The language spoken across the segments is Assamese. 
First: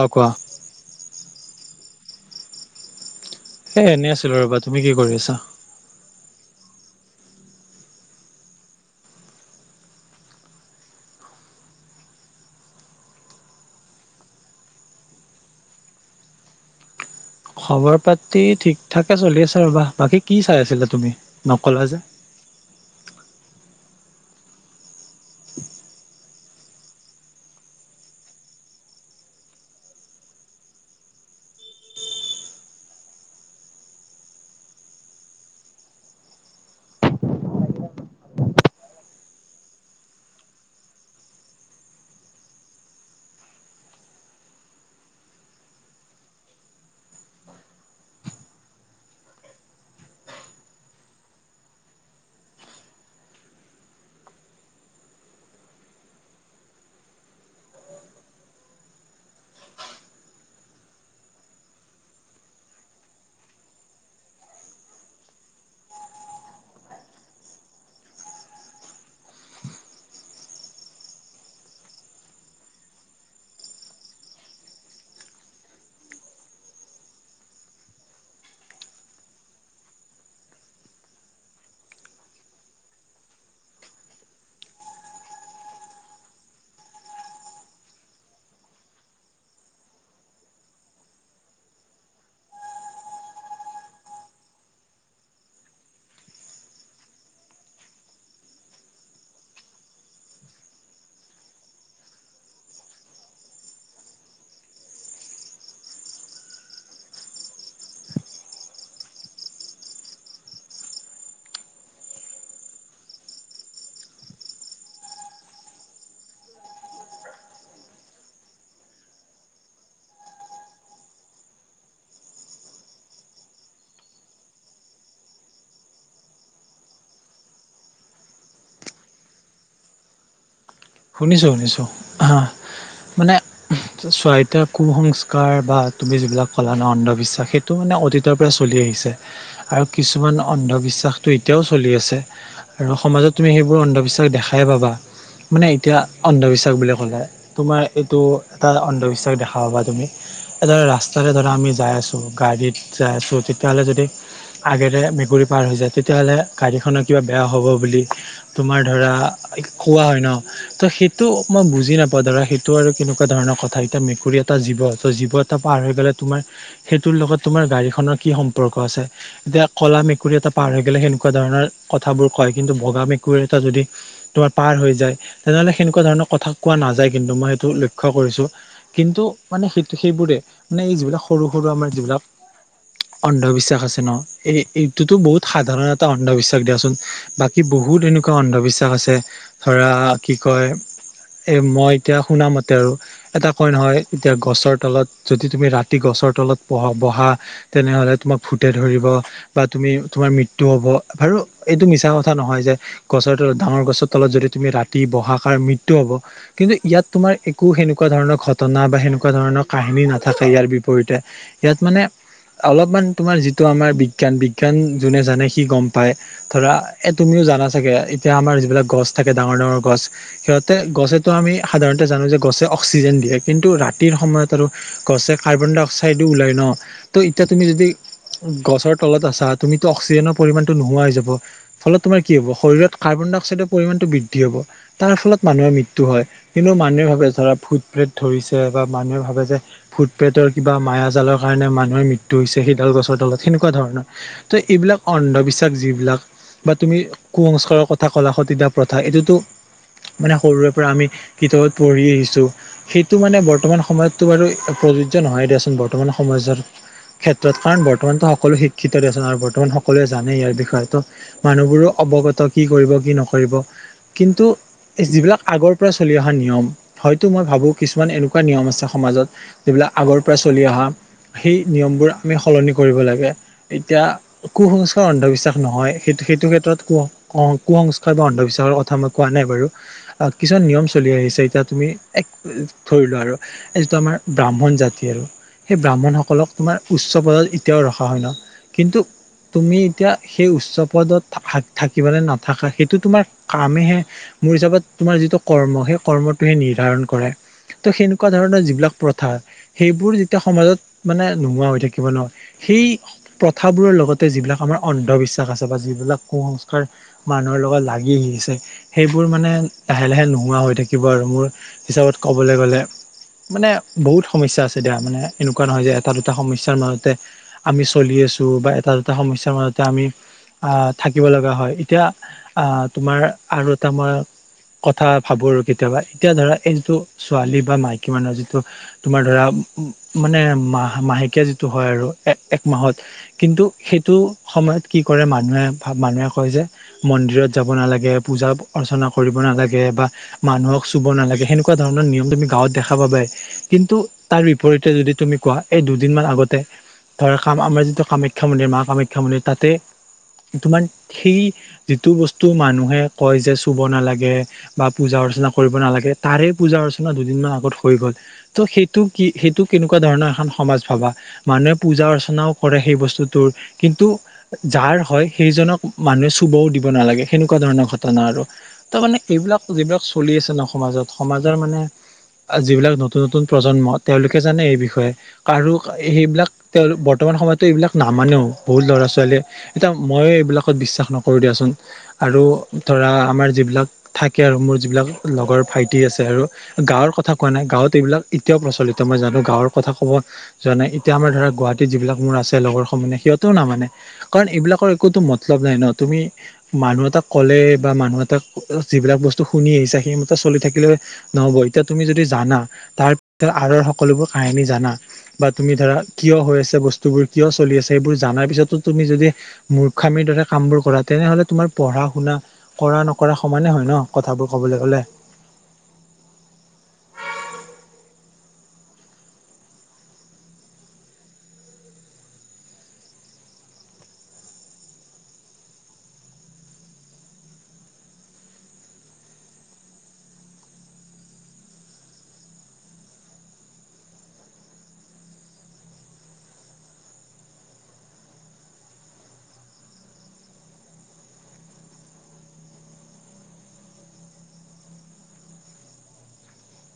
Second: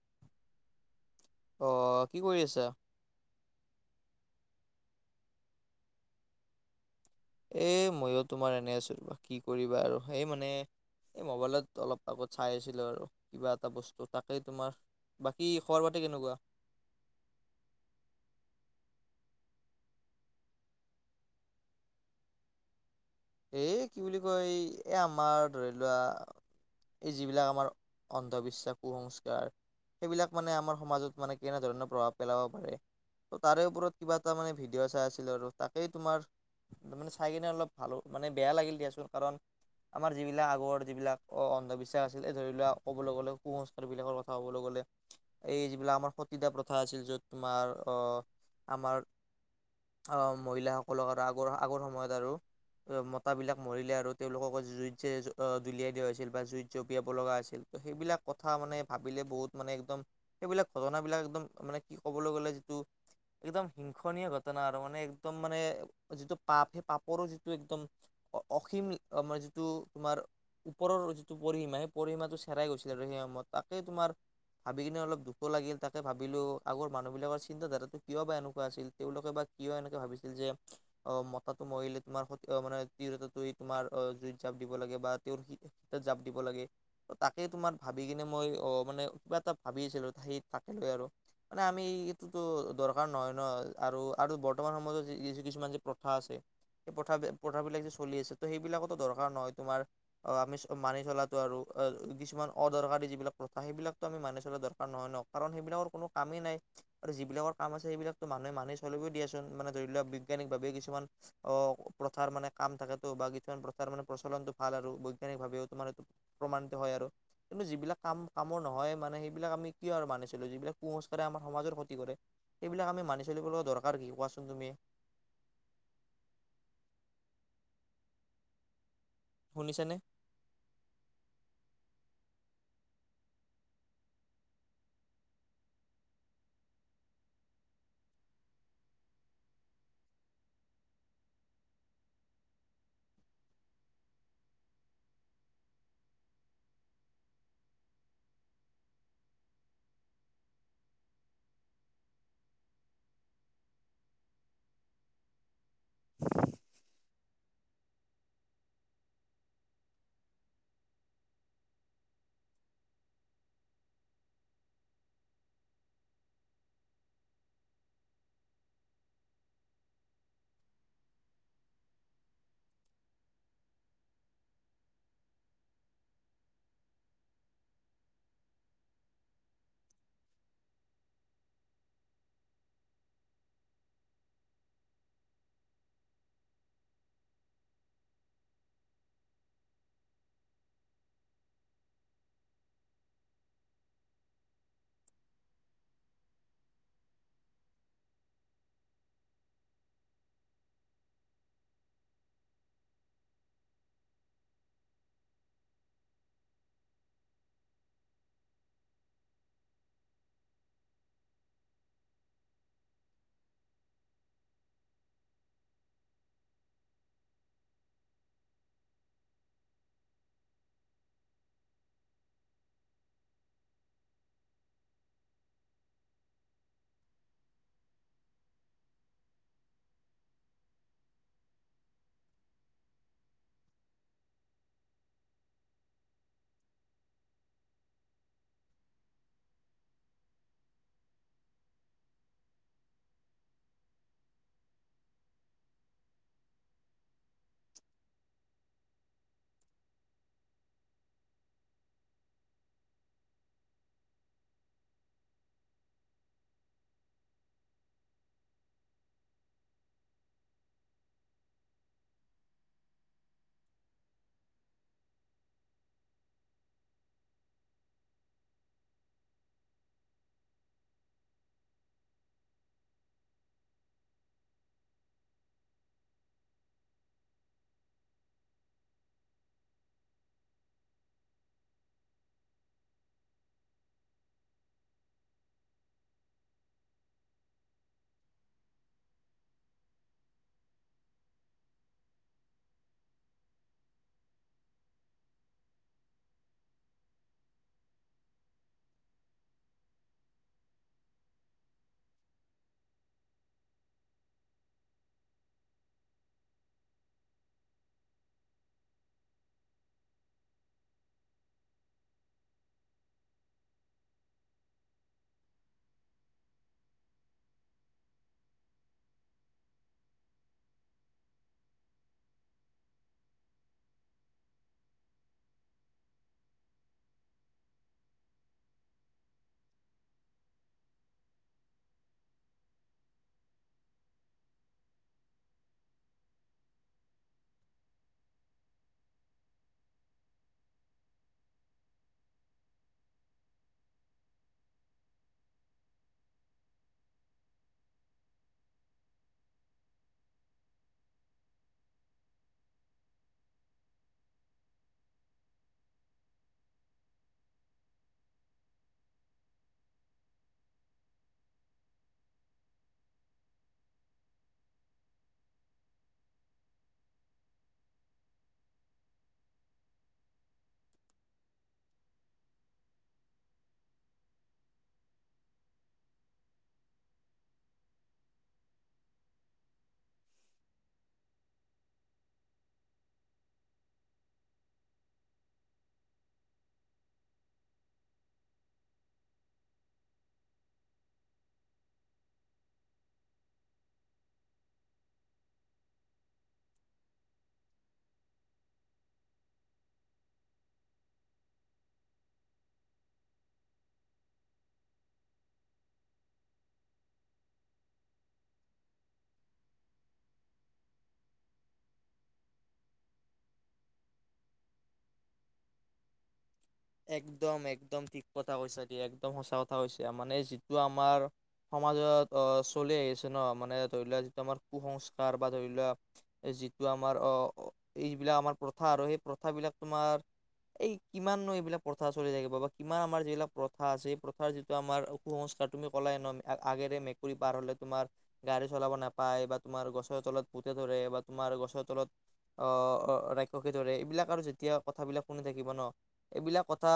অ কোৱা। অ কি কৰি আছা? এ এনেই আছিলো ৰ'বা, তুমি কি কৰি আছা? এ ময়ো তোমাৰ এনে আছো ৰবা কি কৰিবা আৰু সেই মানে এই মোবাইলত অলপ আগত চাই আছিলো আৰু কিবা এটা বস্তু তাকেই তোমাৰ বাকী খবৰ পাতি কেনেকোৱা? খবৰ পাতি ঠিক ঠাকে চলি আছে ৰবা বাকী কি চাই আছিলা তুমি নকলা যে? এই কি বুলি কয় এ আমাৰ ধৰি লোৱা এই যিবিলাক আমাৰ অন্ধবিশ্বাস কুসংস্কাৰ সেইবিলাক মানে আমাৰ সমাজত মানে কেনেধৰণৰ প্ৰভাৱ পেলাব পাৰে। ত' তাৰে ওপৰত কিবা এটা মানে ভিডিঅ' চাই আছিলো আৰু তাকেই তোমাৰ মানে চাই কিনে অলপ ভালো মানে বেয়া লাগিল দিয়াচোন কাৰণ আমাৰ যিবিলাক আগৰ যিবিলাক অ অন্ধবিশ্বাস আছিল এই ধৰি লোৱা ক'বলৈ গ'লে কুসংস্কাৰবিলাকৰ কথা ক'বলৈ গ'লে এই যিবিলাক আমাৰ সতীদাহ প্ৰথা আছিল য'ত তোমাৰ অ আমাৰ অ মহিলাসকলক আৰু আগৰ আগৰ সময়ত আৰু। মতাবিলাক মৰিলে আৰু তেওঁলোককো জুই যে দুলিয়াই দিয়া হৈছিল বা জুইত জপিয়াব লগা হৈছিল। ত' সেইবিলাক কথা মানে ভাবিলে বহুত মানে একদম সেইবিলাক ঘটনাবিলাক একদম মানে কি ক'বলৈ গ'লে যিটো একদম হিংসনীয় ঘটনা আৰু মানে একদম মানে যিটো পাপ সেই পাপৰো যিটো টো একদম অসীম মে যিটো তোমাৰ ওপৰৰ যিটো পৰিসিমা সেই পৰিসিমাটো চেৰাই গৈছে আৰু সেই সময়ত তাকেই তোমাৰ ভাবি কিনে অলপ দুখো লাগিল তাকে ভাবিলোঁ আগৰ মানুহবিলাকৰ চিন্তাধাৰাটো কিয় বা এনেকুৱা আছিল তেওঁলোকে বা কিয় এনেকে ভাবিছিল যে অ মতাটো মৰিলে তোমাৰ স অ মানে তিৰুতাটো তোমাৰ জুইত জাপ দিব লাগে বা তেওঁৰ শীতত জাপ দিব লাগে। তাকে তোমাৰ ভাবি কিনে মই অ মানে কিবা এটা ভাবি আছিলো সেই তাকে লৈ আৰু। মানে আমিটোতো দৰকাৰ নহয় ন আৰু আৰু বৰ্তমান সময়ত যি কিছুমান যে প্ৰথা আছে সেই প্ৰথা প্ৰথাবিলাক যে চলি আছে ত সেইবিলাকতো দৰকাৰ নহয় তোমাৰ অ আমি মানি চলাতো আৰু অ কিছুমান অদৰকাৰী যিবিলাক প্ৰথা সেইবিলাকতো আমি মানি চলা দৰকাৰ নহয় ন। কাৰণ সেইবিলাকৰ কোনো কামেই নাই। আৰু যিবিলাকৰ কাম আছে সেইিলাকতো মানুহে মানহে চলিবই দিয়াচোন মানে ধৰি লোৱা বিজ্ঞানিকভাৱে কিছুমান অ প্ৰথাৰ মানে কাম থাকেতটো বা কিছুমান প্ৰথাৰ মানে প্ৰচলনটো ভাল আৰু বৈজ্ঞানিক ভাৱেও তোমাৰ এইটো প্ৰমাণিত হয় আৰু। কিন্তু যিবিলাক কাম কামৰ নহয় মানে সেইবিলাক আমি কিয় আৰু মানিছিলোঁ যিবিলাক কুসংস্কাৰে আমাৰ সমাজৰ ক্ষতি কৰে। এইবিলাক আমি মানি চলিব লগা দৰকাৰ কি কোৱাচোন তুমি? শুনিছানে? শুনিছোঁ শুনিছোঁ হা মানে চোৱা এতিয়া কুসংস্কাৰ বা তুমি যিবিলাক ক'লা ন অন্ধবিশ্বাস টো মানে অতীতৰ পৰা চলি আহিছে আৰু কিছুমান অন্ধবিশ্বাসটো এতিয়াও চলি আছে। আৰু সমাজত তুমি সেইবোৰ অন্ধবিশ্বাস দেখাই পাবা। মানে এতিয়া অন্ধবিশ্বাস বুলি ক'লে তোমাৰ এইটো এটা অন্ধবিশ্বাস দেখা পাবা তুমি। এদ ৰাস্তাৰে ধৰা আমি যাই আছো গাড়ীত যাই আছো তেতিয়া হ'লে যদি আগেৰে মেকুৰী পাৰ হৈ যায় তেতিয়াহলে গাড়ীখনৰ কিবা বেয়া হ'ব বুলি তোমাৰ ধৰা কোৱা হয় ন। ত সেইটো মই বুজি নাপাও ধৰা সেইটো আৰু কেনেকুৱা ধৰণৰ কথা এতিয়া মেকুৰী এটা জীৱ ত জীৱ পাৰ হৈ গ'লে তোমাৰ সেইটোৰ লগত তোমাৰ গাড়ীখনৰ কি সম্পৰ্ক আছে? এতিয়া কলা মেকুৰী এটা পাৰ হৈ গলে সেনেকুৱা ধৰণৰ কথাবোৰ কয় কিন্তু বগা মেকুৰী এটা যদি তোমাৰ পাৰ হৈ যায় তেনেহলে সেনেকুৱা ধৰণৰ কথা কোৱা নাযায় কিন্তু মই সেইটো লক্ষ্য কৰিছো কিন্তু মানে সেইটো সেইবোৰে মানে এই যিবিলাক সৰু সৰু আমাৰ যিবিলাক অন্ধবিশ্বাস আছে ন এই এইটোতো বহুত সাধাৰণ এটা অন্ধবিশ্বাস দিয়াচোন বাক কি বহুত এনেকুৱা অন্ধবিশ্বাস আছে ধৰা কি কয় এ মই এতিয়া শুনামতে আৰু এটা কই নহয় এতিয়া গছৰ তলত যদি তুমি ৰাতি গছৰ তলত পা বহা তেনেহলে তোমাক ভুটে ধৰিব বা তুমি তোমাৰ মৃত্যু হব আৰু আৰু এইটো মিছা কথা নহয় যে গছৰ তলত ডাঙৰ গছৰ তলত যদি তুমি ৰাতি বহাষাৰ মৃত্যু হব কিন্তু ইয়াত তোমাৰ একো সেনেকুৱা ধৰণৰ ঘটনা বা সেনেকুৱা ধৰণৰ কাহিনী নাথাকে ইয়াৰ বিপৰীতে ইয়াত মানে অলপমান তোমাৰ যিটো আমাৰ বিজ্ঞান বিজ্ঞান যোনে জানে সি গম পায় ধৰা এ তুমিও জানা চাগে এতিয়া আমাৰ যিবিলাক গছ থাকে ডাঙৰ ডাঙৰ গছ সিহঁতে গছেতো আমি সাধাৰণতে জানো যে গছে অক্সিজেন দিয়ে কিন্তু ৰাতিৰ সময়ত আৰু গছে কাৰ্বন ডাই অক্সাইডো ওলায় ন ত' এতিয়া তুমি যদি গছৰ তলত আছা তুমিতো অক্সিজেনৰ পৰিমমানটো নোহোৱা হৈ যাব ফলত তোমাৰ কি হ'ব শৰীৰত কাৰ্বন ডাই অক্সাইডৰ পৰিমাণটো বৃদ্ধি হ'ব। তাৰ ফলত মানুহৰ মৃত্যু হয়। কিন্তু মানুহে ভাবে ধৰা ভুট প্ৰেট ধৰিছে বা মানুহে ভাবে যে ভুটপ্ৰেটৰ কিবা মায়াজ জালৰ কাৰণে মানুহৰ মৃত্যু হৈছে সেইডাল গছৰ তলত সেনেকুৱা ধৰণৰ। ত এইবিলাক অন্ধবিশ্বাস যিবিলাক বা তুমি কুসংস্কাৰৰ কথা কলা সতীদাহ প্ৰথা এইটোতো মানে সৰুৰে পৰা আমি কিতাপত পঢ়ি আহিছো। সেইটো মানে বৰ্তমান সময়ততো বাৰু প্ৰযোজ্য নহয় দিয়াচোন বৰ্তমান সময়ত ক্ষেত্ৰত। কাৰণ বৰ্তমানো সকলো শিক্ষিতো দিয়াচোন আৰু বৰ্তমান সকলোৱে জানে ইয়াৰ বিষয়ে ত মানুহবোৰো অৱগত কি কৰিব কি নকৰিব। কিন্তু এই যিবিলাক আগৰ পৰা চলি অহা নিয়ম, হয়তো মই ভাবোঁ কিছুমান এনেকুৱা নিয়ম আছে সমাজত যিবিলাক আগৰ পৰা চলি অহা সেই নিয়মবোৰ আমি সলনি কৰিব লাগে। এতিয়া কুসংস্কাৰ অন্ধবিশ্বাস নহয় সেইটো সেইটো ক্ষেত্ৰত ক অ কুসংস্কাৰ বা অন্ধবিশ্বাসৰ কথা মই কোৱা নাই বাৰু কিছুমান নিয়ম চলি আহিছে। এতিয়া তুমি এক ধৰিলোৱা আৰু এই যিটো আমাৰ ব্ৰাহ্মণ জাতি আৰু সেই ব্ৰাহ্মণসকলক তোমাৰ উচ্চ পদত এতিয়াও ৰখা হয় ন। কিন্তু তুমি এতিয়া সেই উচ্চ পদত থাকিব নে নাথাকা সেইটো তোমাৰ কামেহে মোৰ হিচাপত তোমাৰ যিটো কৰ্ম সেই কৰ্মটোহে নিৰ্ধাৰণ কৰে। ত' সেনেকুৱা ধৰণৰ যিবিলাক প্ৰথা সেইবোৰ যেতিয়া সমাজত মানে নোহোৱা হৈ থাকিব ন, সেই প্ৰথাবোৰৰ লগতে যিবিলাক আমাৰ অন্ধবিশ্বাস আছে বা যিবিলাক কুসংস্কাৰ মানুহৰ লগত লাগি আহিছে সেইবোৰ মানে লাহে লাহে নোহোৱা হৈ থাকিব আৰু মোৰ হিচাপত ক'বলৈ গ'লে। মানে বহুত সমস্যা আছে দিয়া মানে এনেকুৱা নহয় যে এটা দুটা সমস্যাৰ মাজতে আমি চলি আছো বা এটা দুটা সমস্যাৰ মাজতে আমি আহ থাকিব লগা হয়। এতিয়া আহ তোমাৰ আৰু এটা মই কথা ভাবো আৰু কেতিয়াবা। এতিয়া ধৰা এই যিটো ছোৱালী বা মাইকী মানুহৰ যিটো তোমাৰ ধৰা মানে মাহ-মাহেকীয়া যিটো হয় আৰু এ-এক মাহত কিন্তু সেইটো সময়ত কি কৰে মানুহে মানুহে কয় যে মন্দিৰত যাব নালাগে পূজা অৰ্চনা কৰিব নালাগে বা মানুহক চুব নালাগে সেনেকুৱা ধৰণৰ নিয়ম তুমি গাঁৱত দেখা পাবাই। কিন্তু তাৰ বিপৰীতে যদি তুমি কোৱা এই দুদিনমান আগতে ধৰ কাম আমাৰ যিটো কামাখ্যা মন্দিৰ মা কামাখ্যা মন্দিৰ তাতে তোমাৰ সেই যিটো বস্তু মানুহে কয় যে চুব নালাগে বা পূজা অৰ্চনা কৰিব নালাগে, তাৰে পূজা অৰ্চনা দুদিনমান আগত হৈ গ'ল। ত' সেইটো কি সেইটো কেনেকুৱা ধৰণৰ এখন সমাজ ভবা। মানুহে পূজা অৰ্চনাও কৰে সেই বস্তুটোৰ কিন্তু যাৰ হয় সেইজনক মানুহে চুবও দিব নালাগে সেনেকুৱা ধৰণৰ ঘটনা আৰু। তাৰ মানে এইবিলাক যিবিলাক চলি আছে ন সমাজত সমাজৰ মানে যিবিলাক নতুন নতুন প্ৰজন্ম তেওঁলোকে জানে এই বিষয়ে। কাৰো সেইবিলাক তেওঁ বৰ্তমান সময়তো এইবিলাক নামানেও বহুত ল'ৰা ছোৱালীয়ে এতিয়া ময়ো এইবিলাকত বিশ্বাস নকৰো দিয়াচোন। আৰু ধৰা আমাৰ যিবিলাক থাকে আৰু মোৰ যিবিলাক লগৰ ভাইটি আছে আৰু। গাঁৱৰ কথা কোৱা নাই, গাঁৱত এইবিলাক এতিয়াও প্ৰচলিত মই জানো গাঁৱৰ কথা কব জানে এতিয়া আমাৰ ধৰা গুৱাহাটীত যিবিলাক মোৰ আছে লগৰ সমহে সিহঁতেও নামানে। কাৰণ এইবিলাকৰ একোতো মতলব নাই ন, তুমি মানুহ এটাক ক'লে বা মানুহ এটা [inaudible] যিবিলাক বস্তু শুনি আহিছা সেইমতে চলি থাকিলে নহব এতিয়া তুমি যদি জানা তাৰপিছত আৰৰ সকলোবোৰ কাহিনী জানা বা তুমি ধৰা কিয় হৈ আছে বস্তুবোৰ, কিয় চলি আছে সেইবোৰ জনাৰ পিছতো তুমি যদি মূৰ্খামিৰ দৰে কাম বোৰ কৰা, তেনেহলে তোমাৰ পঢ়া শুনা কৰা নক নকৰা সমানেই হয় ন, কথাবোৰ ক'বলে গ'লে। একদম একদম ঠিক কথা কৈছা দিয়া, একদম সঁচা কথা কৈছা মানে যিটো আমাৰ সমাজত অ চলি আহি আছে ন, মানে ধৰি লোৱা যিটো আমাৰ কুসংস্কাৰ বা ধৰি লোৱা যিটো আমাৰ অ', এইবিলাক আমাৰ প্ৰথা আৰু সেই প্ৰথাবিলাক তোমাৰ এই কিমান নু বিলাক প্ৰথা চলি থাকিব বা কিমান আমাৰ যিবিলাক প্ৰথা আছে প্ৰথাৰ যিটো আমাৰ কুসুস্কাৰ তুমি ক'লাই ন আগেৰে মেকুৰী পাৰ হলে তোমাৰ গাড়ী চলাব নাপায়, বা তোমাৰ গছৰ তলত ভূতে ধৰে বা তোমাৰ গছৰ তলত অ অ ৰাক্ষসে ধৰে এইবিলাক আৰু যেতিয়া কথাবিলাক শুনি থাকিব ন এইবিলাক কথা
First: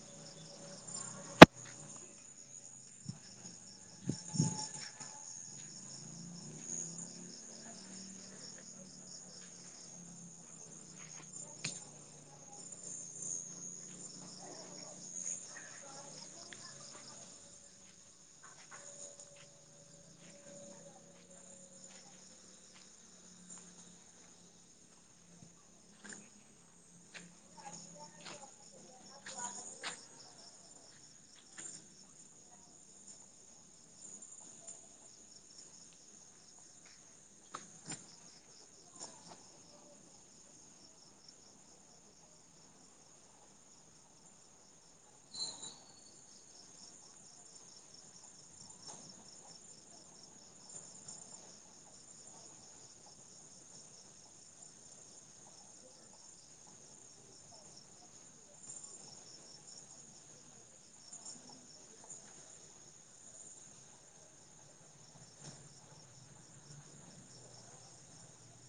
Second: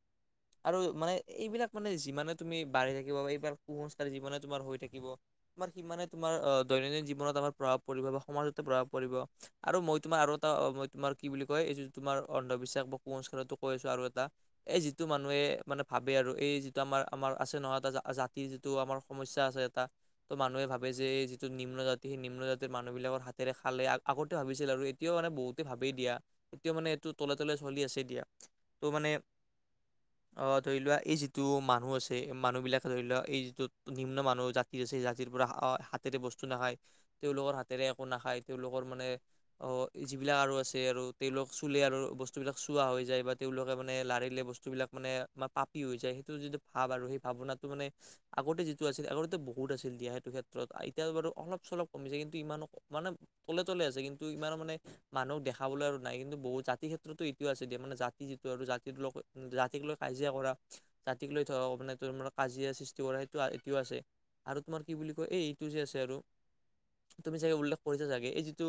[unintelligible] আৰু মানে এইবিলাক মানে যিমানে তুমি বাঢ়ি থাকিব বা এইবাৰ কুসংস্কাৰ যিমানে তোমাৰ হৈ থাকিব তোমাৰ সিমানে তোমাৰ অ দৈনন্দিন জীৱনত আমাৰ প্ৰভাৱ পৰিব বা সমাজতে প্ৰভাৱ পৰিব। আৰু মই তোমাৰ আৰু এটা মই তোমাৰ কি বুলি কয় এইযোন তোমাৰ অন্ধবিশ্বাস বা কুসংস্কাৰৰটো কৈ আছো আৰু এটা এই যিটো মানুহে মানে ভাবে আৰু এই যিটো আমাৰ আমাৰ আছে নহয় এটা জাতিৰ যিটো আমাৰ সমস্যা আছে এটা ত' মানুহে ভাবে যে যিটো নিম্ন জাতি সেই নিম্ন জাতিৰ মানুহ বিলাকৰ হাতেৰে খালে আগ আগতে ভাবিছিল আৰু এতিয়াও মানে বহুতে ভাবেই দিয়া, এতিয়াও মানে এইটো তলে তলে চলি আছেই দিয়া। ত মানে [unintelligible] অ', ধৰি লোৱা এই যিটো মানুহ আছে, এই মানুহ বিলাকে ধৰি লোৱা এই যিটো নিম্ন মানুহ জা জাতিৰ পৰা হাতেৰে বস্তু নাখায় তেওঁলোকৰ হাতেৰে একো নাখায় তেওঁলোকৰ মানে অ', যিবিলাক আৰু আছে আৰু তেওঁলোক চুলে আৰু বস্তু বিলাক চোৱা হৈ যায়। বা তেওঁলোকে মানে লাৰিলে বস্তুবিলাক মানে পাপি হৈ যায় সেইটো যিটো ভাৱ আৰু সেই ভাৱনাটো মানে আগতে যিটো আছিল আগতে বহুত আছিল দিয়া সেইটো ক্ষেত্ৰত, এতিয়া বাৰু অলপ চলপ কমিছে কিন্তু ইমানো মানে তলে তলে আছে কিন্তু ইমান মানে মানুহক দেখাবলৈ আৰু নাই কিন্তু বহুত জাতি ক্ষেত্ৰতো এটোও আছে দিয়া মানে জা জাতি যিটো আৰু জাতিৰ লগ জাতিক লৈ কাজিয়া কৰা জাতিক লৈ থক মানে তোৰ মানে কাজিয়া সৃষ্টি কৰা সেইটো এইটোও আছে। আৰু তোমাৰ কি বুলি কয় এই এইটো যে আছে আৰু তুমি চাগে উল্লেখ কৰিছা চাগে এই যিটো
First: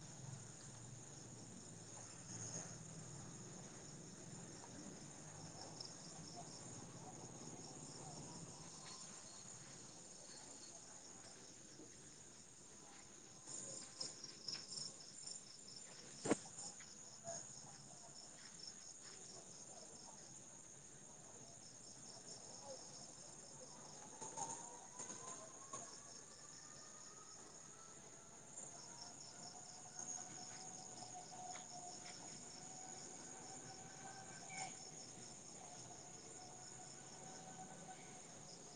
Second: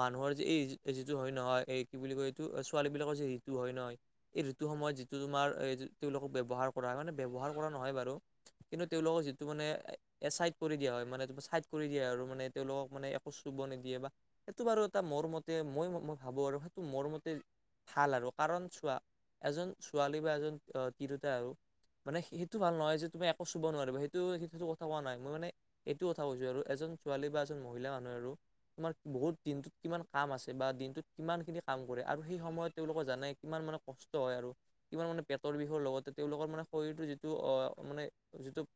মানুহৰ যে এই যিটো হয় নহয়, এই কি বুলি কয় এইটো ছোৱালী বিলাকৰ যে ঋতু হয় নই। এই ঋতু সময়ত যিটো তোমাৰ তেওঁলোকক ব্যৱহাৰ কৰা হয় মানে ব্যৱহাৰ কৰা নহয় বাৰু। কিন্তু তেওঁলোকক যিটো মানে এ চাইড কৰি দিয়া হয়, মানে তুমা চাইড কৰি দিয়া আৰু মানে তেওঁলোকক মানে একো চুব নিদিয়ে বা সেইটো বাৰু এটা মোৰ মতে মই মই ভাবো আৰু সেইটো মোৰ মতে ভাল আৰু কাৰণ চোৱা এজন ছোৱালী বা এজন আ তিৰোতাই আৰু মানে সেইটো ভাল নহয় যে তুমি একো চুব নোৱাৰিবা সেইটো সেইটো কথা কোৱা নাই, মই মানে এইটো কথা কৈছো আৰু এজন ছোৱালী বা এজন মহিলা মানুহে আৰু তোমাৰ বহুত দিনটোত কিমান কাম আছে বা দিনটোত কিমানখিনি কাম কৰে আৰু সেই সময়ত তেওঁলোকৰ জানাই কিমান মানে কষ্ট হয় আৰু। কিমান মানে পেটৰ বিষৰ লগতে তেওঁলোকৰ মানে শৰীৰটো যিটো আহ মানে যিটো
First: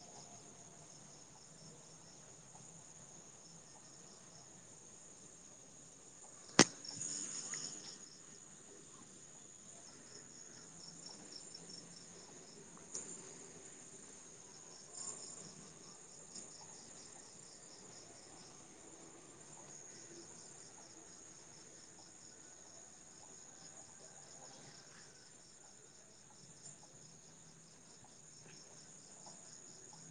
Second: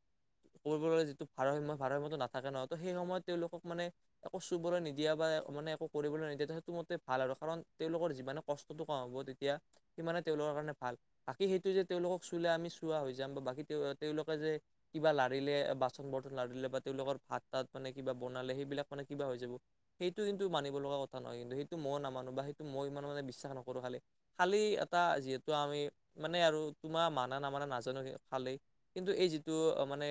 পূৰ্বৰে যিটো ভাৰসাম্য ভাৰসাম্যটো নাথাকে নহয় ত সেই সময়ত তেওঁলোকক মানে একো চুবলৈ নিদিয়া বা মানে একো কৰিবলৈ নিদিয়া তো সেইটো মতে ভাল আৰু কাৰণ তেওঁলোকৰ যিমানে কষ্টটো কম হ'ব। দিয়া সিমানে তেওঁলোকৰ কাৰণে ভাল। বাকী সেইটো যে তেওঁলোকক চুলে আমি চুৱা হৈ যাম। বা বাকী তেওঁ তেওঁলোকে যে কিবা লাৰিলে বাচন বৰ্তন লাৰিলে বা তেওঁলোকৰ ভাত তাত মানে কিবা বনালে সেইবিলাক মানে কিবা হৈ যাব। সেইটো কিন্তু মানিব লগা কথা নহয় কিন্তু সেইটো মইও নামানো বা সেইটো মই ইমান মানে বিশ্বাস নকৰো খালি- খালী এটা যিহেতু আমি মানে আৰু তোমাৰ মানা নামানা নাজানো খালী- কিন্তু এই যিটো অ মানে।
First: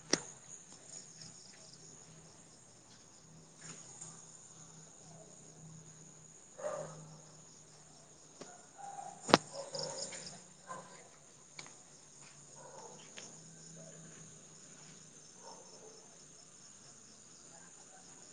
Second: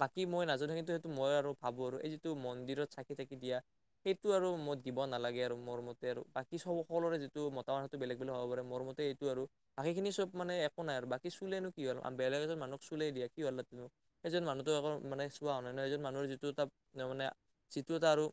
বাকী মই নাজানো কিন্তু সেইটো মই আৰু ভাবো আৰু এই যিটো মন্দিৰত চাকি থাকি দিয়া। সেইটো আৰু মত দিব নালাগে আৰু মোৰ মতে আৰু বাকী সব সকলৰে যিটো মতামত সেইটো বেলেগ বুলি ভ'ব পাৰে মোৰ মতে এইটো আৰু বাকী খিনি চব মানে একো নাই আৰু বাকী চুলেনো কি হ'ল আৰু বেলেগ এজন মানুহক চুলাই দিয়া কি হ'ল সেইজন মানুহটো আকৌ মানে চুৱা হোৱা নাই না এজন মানুহৰ যিটো এটা মানে যিটো এটা আৰু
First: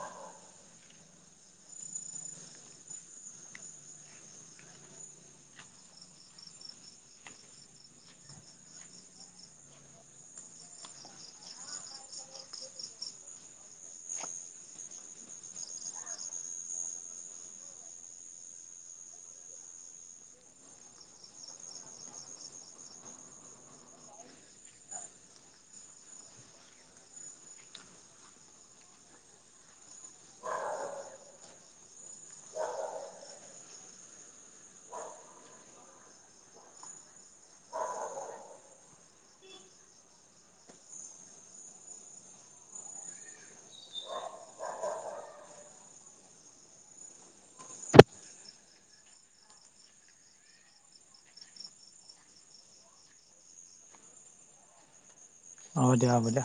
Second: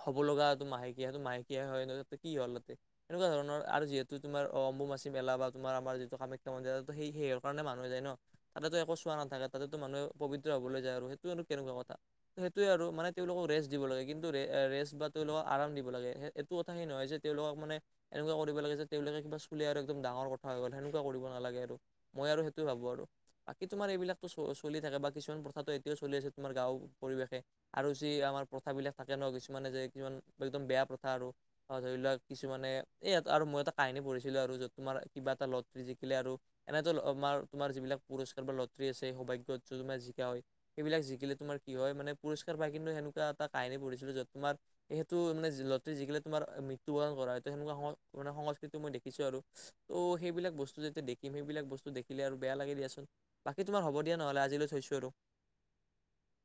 হ'ব লগাটো মাহেকীয়া সেইটো মাহেকীয়া হয় তাতে কি হল তাতে এনেকুৱা ধৰণৰ- আৰু যিহেতু তোমাৰ অম্বুবাচী মেলা বা তোমাৰ আমাৰ যিটো কামাখ্যা, মন্দিৰত সেই সেইহৰ কাৰণে মানুহে যায়। ন তাতেটো একো চূৱা নাথাকে তাতেতো মানুহে পবিত্ৰ, হ'বলৈ যায়। আৰু সেইটো আৰু তেনেকুৱা কথা। সেইটোয়ে আৰু মানে তেওঁলোকক ৰেষ্ট দিব লাগে কিন্তু ৰেষ্ট বা তেওঁলোকক আৰাম দিব লাগে। এইটো কথা সেই নহয় যে তেওঁলোকক মানে এনেকুৱা কৰিব লাগে যে তেওঁলোকে কিবা চুলে আৰু একদম ডাঙৰ কথা হৈ গ'ল সেনেকুৱা কৰিব নালাগে আৰু মই আৰু সেইটো ভাবোঁ। আৰু বাকী তোমাৰ এইবিলাকতো চ চলি থাকে বা কিছুমান প্ৰথাটো এতিয়াও চলি আছে তোমাৰ গাঁওৰ পৰিৱেশে। আৰু যি আমাৰ প্ৰথাবিলাক থাকে ন কিছুমানে যে কিছুমান একদম বেয়া প্ৰথা আৰু আৰু ধৰি লোৱা কিছুমানে এইয়াত আৰু মই এটা কাহিনী পঢ়িছিলোঁ আৰু য'ত তোমাৰ কিবা এটা লত ফিজিকেলি আৰু এনেতোল অমাৰ তোমাৰ যিবিলাক পুৰস্কাৰ বা লটৰী আছে সৌভাগ্য তোমাৰ জিকা হয়। সেইিলাক জিকিলে তোমাৰ কি হয় মানে পুৰস্কাৰ পায় কিন্তু সেনেকোৱা এটা কাহিন পঢ়িছিলো যত তোমাৰ সেইটো মানে যি লটৰি্ যিকিলে তোমাৰ মৃত্যু বৰণ কৰা হয় ত সেনেকুৱা সময়ত- সেইটো মই দেখিছো আৰু ত' সেইবিলাক বস্তু যেতিয়া দেখিম সেইবিলাক বস্তু দেখিলে আৰু বেয়া লাগে দিয়াচোন। বাকী তোমাৰ হব দিয়া নহ'লে আজিলৈকে থৈছো আৰু হব দিয়া হ'ব দিয়া